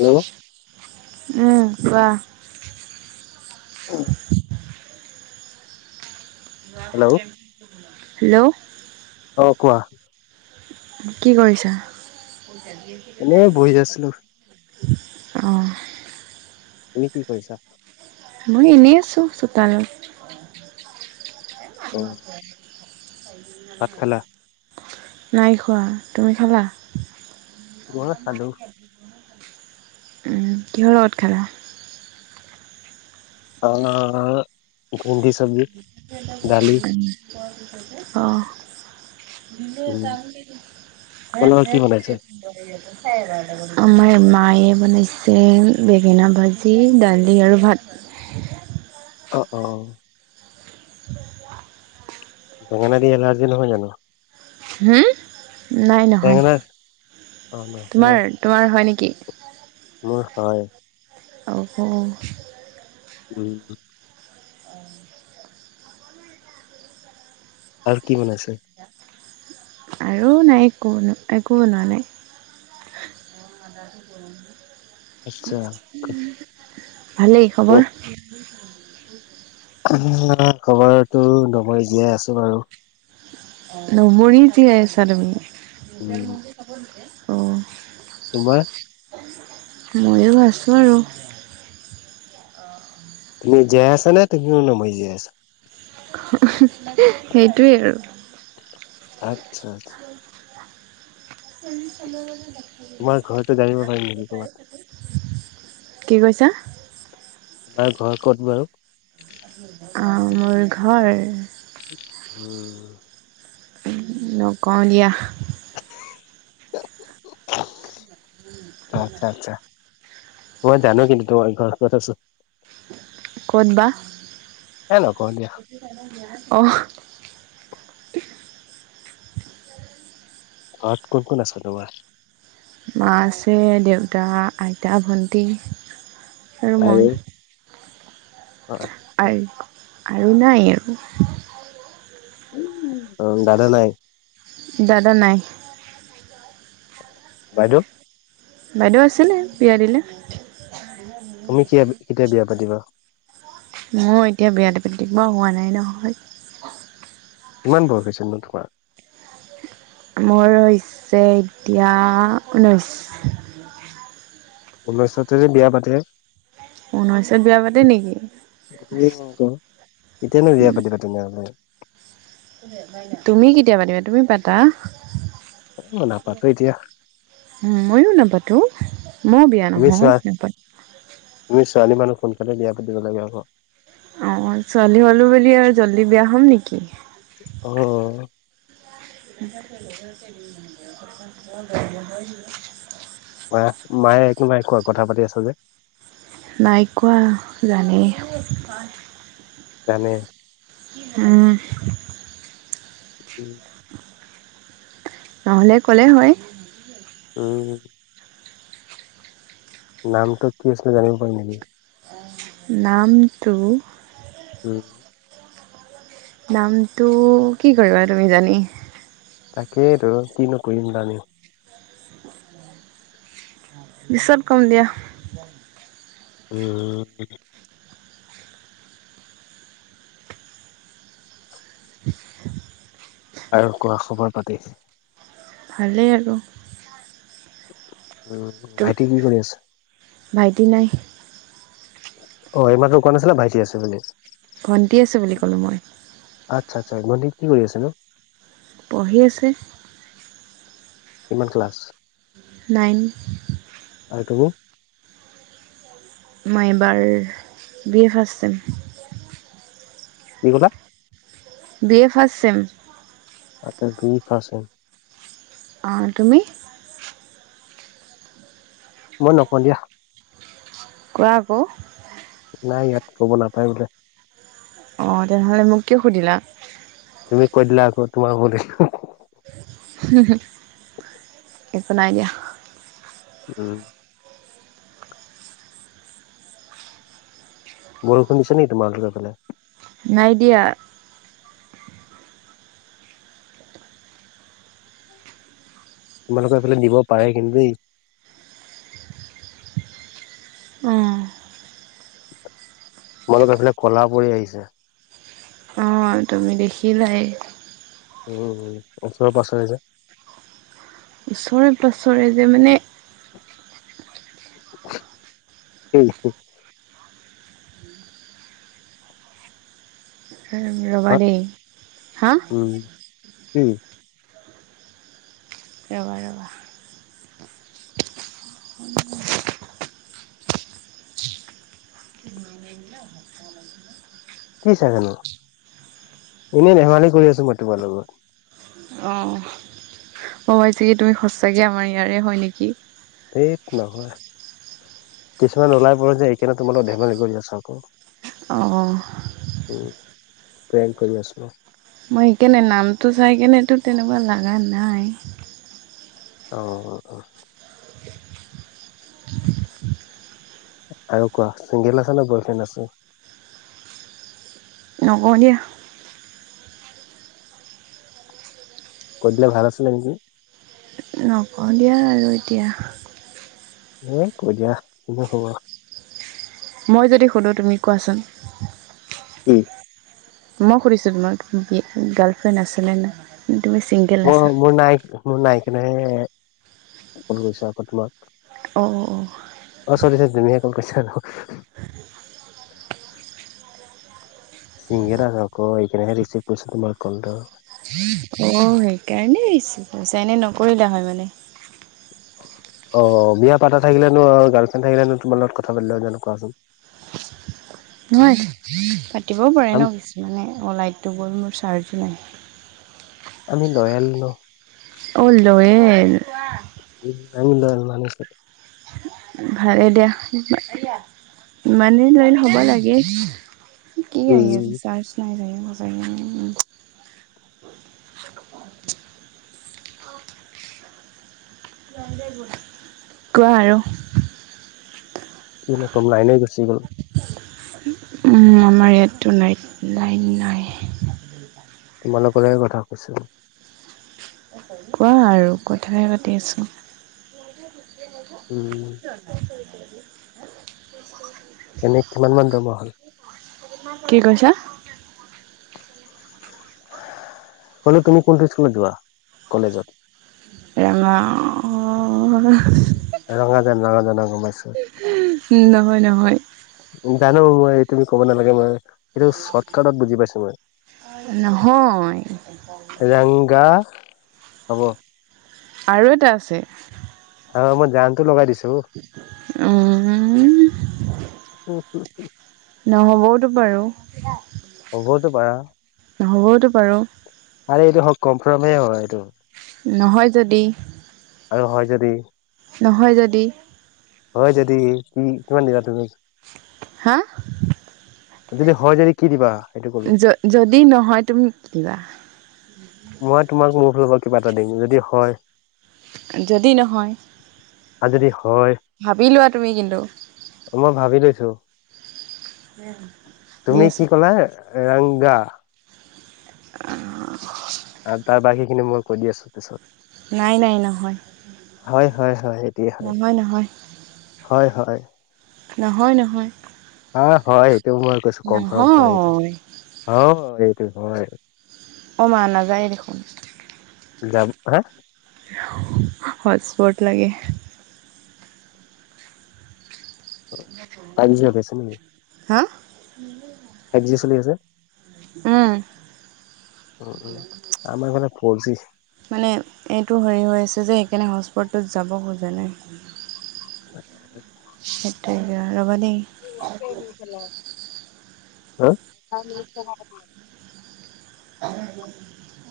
Hello উম। ৱাহ। অ' হেল্ল' হেল্ল' অ' কোৱা কি কৰিছা? এনে বহি আছিলো অ' তুমি কি কৈছা? মই এনেই আছো চোতালৰত। মান উম ভাত খালা নাই খোৱা তুমি খালা? মই খালো কিহ ৰত খা! আ ন অ' ত ম উম তোমালোকৰ কি বনাইছে আমাৰ মায়ে বনাইছে বেঙেনা ভাজি দালি আৰু ভাত অ অ' দ বেঙেনা দিয় এলাৰ্জিহ গান নাই নহয় অ তোমাৰ নহয় তোমাৰ হয় নেকি? অ' মোৰ হয়। আব উম। আৰু কি মানাই আছে। আৰু নাই একো একো নোৱা নাই। অ' আদটো গ আচ্ছা ভালেই খবৰ। খবৰো নমই জীয়াই আছো বাৰু নৰিতিাইছাৰি উম অ' তোমাৰ ময়ো ভছোঁ আৰু তুমি জীয়াই আছা নে তুমিও ন মই জীয়াই আছা সেইটোৱেই আৰু আচ্ছা আচছা তোমাৰ ঘৰতো জানিব পাৰিম নেকি ক'ৰবাত কি কৈছা? আমাৰ ঘৰ ক'ত বাৰু? অ' মোৰ ঘৰ। উ নকওঁ দিয়া। আচ্ছা আচ্ছা। মই জানো কিন্তু তোমাৰ ঘৰ কৰত আছোন ক'ত বা এ নকওঁ দিয়া অ' ত কোনক ন আচ নোৱা মা আছে দেউতা আইতা ভণ্টি ৰমাই আচছা আৰু নাই আৰু অ' দাদা নাই দাদ নাই বাইদেউ বাইদেউ আছিলে বিয়াৰিলে, তুমি ক কেতিয়া বিয়া পাতিবা? মোৰ এতিয়া বিয়াতি পিকনিক ম হোৱা নাই নহয় কিমান বয় হৈছে নো তোমাৰ মোৰ হৈছে এতিয়া ঊনৈছ ল্ছতে যে বিয়া পাতে, ঊনৈছত বিয়া পাতি নেকি? কেতিয়ানো বিয়া পাতিবা তেনেহলে? তুমি কেতিয়া পাতিবা তুমি পাতা মান পাত এতিয়া ময়ো নাপাতো মই বিয়া তুমি নহয় চোৱা নাপাতো। তুমি ছোৱালী মানুহ সোনকালে বিয়া পাতিব লাগে আক অ' ছোৱালী হ'লো বুলি আৰু জলদি বিয়া হ'ম নেকি উ, গ মা মায়ে একো নাই কোৱা, কথা পাতি আছা যে? নাইকোৱা, জানেই। জানে। উম। উম। নহ'লে ক'লে হয়। উম। নামটো কি আছিল, জানিব পাৰিম নেকি? নামটো উম, দামটো কি কৰিবা তুমি জানি তাকেই ধৰ কি নকুৰিম জানি। পিচত কম দিয়া। [inaudible] [inaudible] আৰু কোৱা খবৰ পাতি। ভালে আৰু উ তো ভাইটি কি কৰি আছে? ভাইটি নাই। অ' এইমাত্ৰ কোৱা নাছিলে ভাইটি আছে বুলি। ভণ্টি আছো বুলি ক'লো মই। আচ্ছা আচ্া ভন্টি কি কৰি আছে নো? পঢ়ি আছে। কিমান ক্লাছ? নাইন। [unintelligible] মই এবাৰ বি এ ফাৰ্ষ্টট চেইম। কি কলা? B A first same. আচছা বি এ ৰ্ফাচট চেম। অ' তুমি? মই নকওঁ দিয়া। কোৱা আকৌ। নাই ইয়াত ক'ব নাপায় বোলে। অ' তেনেহ'লে মোক কিয় সুধিলা? তুমি কৈ দিলা আকৌ তোমাৰ ভোল এটো। একো নাই দিয়া। উম। বৰষুণ দিছা নে তোমালটোফাললে? নাইডিয়া। তোমালোকে এইফালে দিব পাৰে কিন্তু দেই। অ'। তোমালোকৰ এইফালে কলা পৰি আহিছে। অ' তুমি দেখিলাই। উ অা পাছে যে। ওচৰে পাছৰে যে মানে [unintelligible] ৰবা হা দেই হা? উম, [unintelligible] ৰ'বা ৰ'বা কি চা আকৌ, এনেই ধেমালি কৰি আছো মই তোমাৰ লগত। অাইছে কি তুমি সঁচাকে আমাৰ ইয়াৰে হয় নেকি। সেই নহয়। কিছুমান ওলাই পৰে যে এইকাৰণে তোমালোক ধেমালি কৰি আছা আকৌ। অ', উ প্ৰেম কৰি আছো। মই সেইকাৰনে নামটো চাই কেনেতো তেনেকুৱা লাগা নাই। অ' অ'। আৰু কোৱা চিংগেল আছে নে বইফ্ৰেণ্ড আছে? নকও দিয়া। কৈ দিলে ভাল আছিলে নেকি। নকওঁ দিয়া আৰু এতিয়া। এ কৈ দিয়া কিনো হব। মই যদি সুধো তুমি কোৱাচোন। উম, মই সুধিছোঁ তোমাক। গাৰ্লফ্ৰেণ্ড আছে নে নাই? তুমি ছিংগেল আছা অ' মোৰ নাই, মোৰ নাই কাৰণে কল কৰিছোঁ আকৌ তোমাক। অ', অ'। [unintelligible] গম পাইছাই দেখোন। অ', [unintelligible] সেইকাৰণে ৰিচিভ কৰিছা, এনেই নকৰিলা হয় মানে? অ', বিয়া পাতা থাকিলেনো, গাৰ্লফ্ৰেণ্ড থাকিলেনো তোমাৰ লগত কথা পাতিলো হয়, কোৱাচোন? নহয় পাতিবও পাৰে আম ন কিছুমানে। লাইতটো গ'ল মোৰ চাৰ্জ [unintelligible] আমি লয়েল ন'। অ', লয়েল। [unintelligible] ভালেই দিয়া। মানু্হ লয়েল হ'ব লাগে। কি আহি উম আছে? চাৰ্ছ নাই চাগে। [unintelligible] কোৱা আৰু। কিনো কম, লাইনে গুছি গ'ল। উম, আমাৰ ইয়াতটো নাইট-লাইন নায়েই। তোমালোকৰে কথা কৈছো। কোৱা আৰু কথাই পাতি আছোঁ। উম [unintelligible] এনে কিমান-মান [unintelligible] হ'ল? কি কৈছা? বোলে তুমি কোনটো স্কুলত যোৱা? কলেজত? [unintelligible] ৰঙাজান, ৰঙাজান। অ', গম পাইছো। নহয়, নহয়। জানো মই তুমি ক'ব নালাগে নহয়, সেইটো চৰ্টকাটত বুজি পাইছো মই। নহয় ৰংগা, হ'ব আৰু এটা আছে। অ', মই জানটো লগাই দিছো। উম। নহ'বওতো পাৰো। হবওতো পাৰা। নহ'বওতো পাৰো। আৰে এইটো হ-কনফাৰ্মেই হয় এইটো। নহয় যদি? আৰু হয় যদি? নহয় যদি? হয় যদি, কি-কিমান দিবা তুমি? হা? আৰু যদি হয় যদি কি দিবা? সেইটো ক'লো য-যদি নহয় তুমি কি দিবা? মই তোমাক মোৰ ফালৰ পৰা কিবা এটা দিম, যদি হয়। যদি নহয়? আৰু যদি হয় ভাৱি লোৱা তুমি কিন্তু। মই ভাবি লৈছো দি তুমি কি আছো ক'লা, ৰাংগা? আৰু তাৰ বাকীখিনি মই কৈ দি আছোঁ পিছত। নাই নাই নহয় হয় হয় হয়, সেইটোৱেই হয়, নহয় নহয় হয় হ হয়। নহয় নহয়। অ হয় এইটো মই কৈছোঁ কনফাৰ্ম হয় এইটো নহয় অ এইটো হয়। অ মা নাযায় দেখোন। যাব হা। হটস্পট লাগে। [unintelligible] গৈছে নেকি। হা। ফাইভ জি চলি আছে। উম। উম উম আমাৰ ফালে ফৰ জি [inaudible] মানে এইটো হেৰি হৈ আছে যে। সেইকাৰণে হস্পটো যাব খোজা নাই। [unintelligible] ৰবা দেই। অহ। [inaudible] [unintelligible]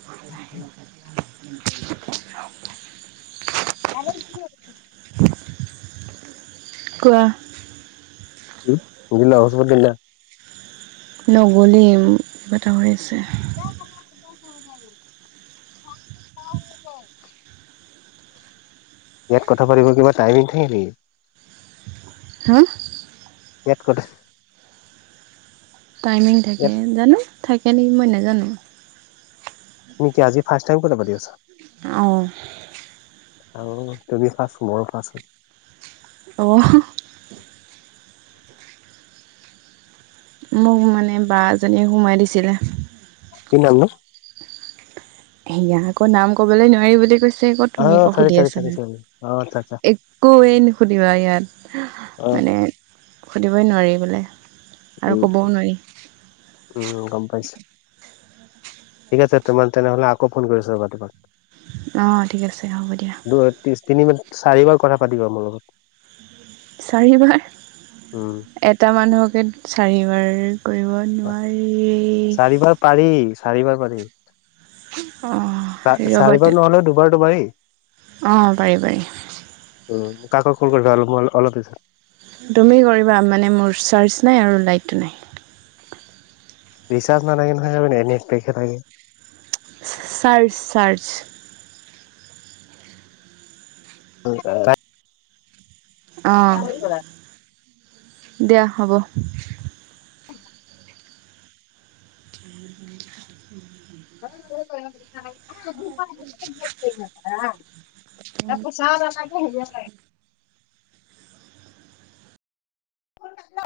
[unintelligible] [unintelligible] কোৱা। [unintelligible] নগলীম কিবা এটা হৈ আছে। [unintelligible] ইয়াত কথা পাতিব কিবা টাইমিং থাকে নেকি। হা। ইয়াত কথ। টাইমিং থাকে জানো থাকে নেকি মই নাজানো। তুমি কি আজি ফাৰ্ষ্ট টাইম কথা পাতি আছা। অ। আৰু তুমি ফাৰ্ষ্ট মোৰো ফাৰ্ষ্ট। অহ। মোক মানে বা এজনীয়ে সোমাই দিছিলে। [unintelligible] সেয়া আকৌ নাম কবলৈ নোৱাৰি বুলি কৈছে। আকৌ অ তুমি আকো চৰি সুধি চৰি চৰি আছানা চৰি অ আচ্ছা আচ্ছা একোৱেই নুসুধিবা ইয়াত। অ মানে সুধিবই নোৱাৰি বোলে। আৰু উম ক'বও উ নোৱাৰি উম গম পাইছোঁ। ঠিক আছে তোমাৰ তেনেহ'লে আকৌ ফোন কৰিছো ৰ'বা অঁ ঠিক আছে হ'ব দিয়া তোমাক। দু তিনি মিন। চাৰিবাৰ কথা পাতিবা মোৰ লগত। চাৰিবাৰ উম এটা মানুহকে চাৰিবাৰ। কৰিব নোৱাৰি। চাৰিবাৰ পাৰি চাৰিবাৰ পাৰি অঁ চাৰিবাৰ নহলেও দুবাৰ দুবাৰেই। অ পাৰি পাৰি। উ কাক ফোন কৰিবা অলপ পিছত। তুমি কৰিবা মানে মোৰ চাৰ্জ নাই আৰু লাইটো নাই। ৰিচাৰ্জ নালাগে নহয় অ নেট পেকে থাকে। Charge charge. [unintelligible] অ দিয়া হ'ব। [inaudible] [unintelligible] [unintelligible] [unintelligible]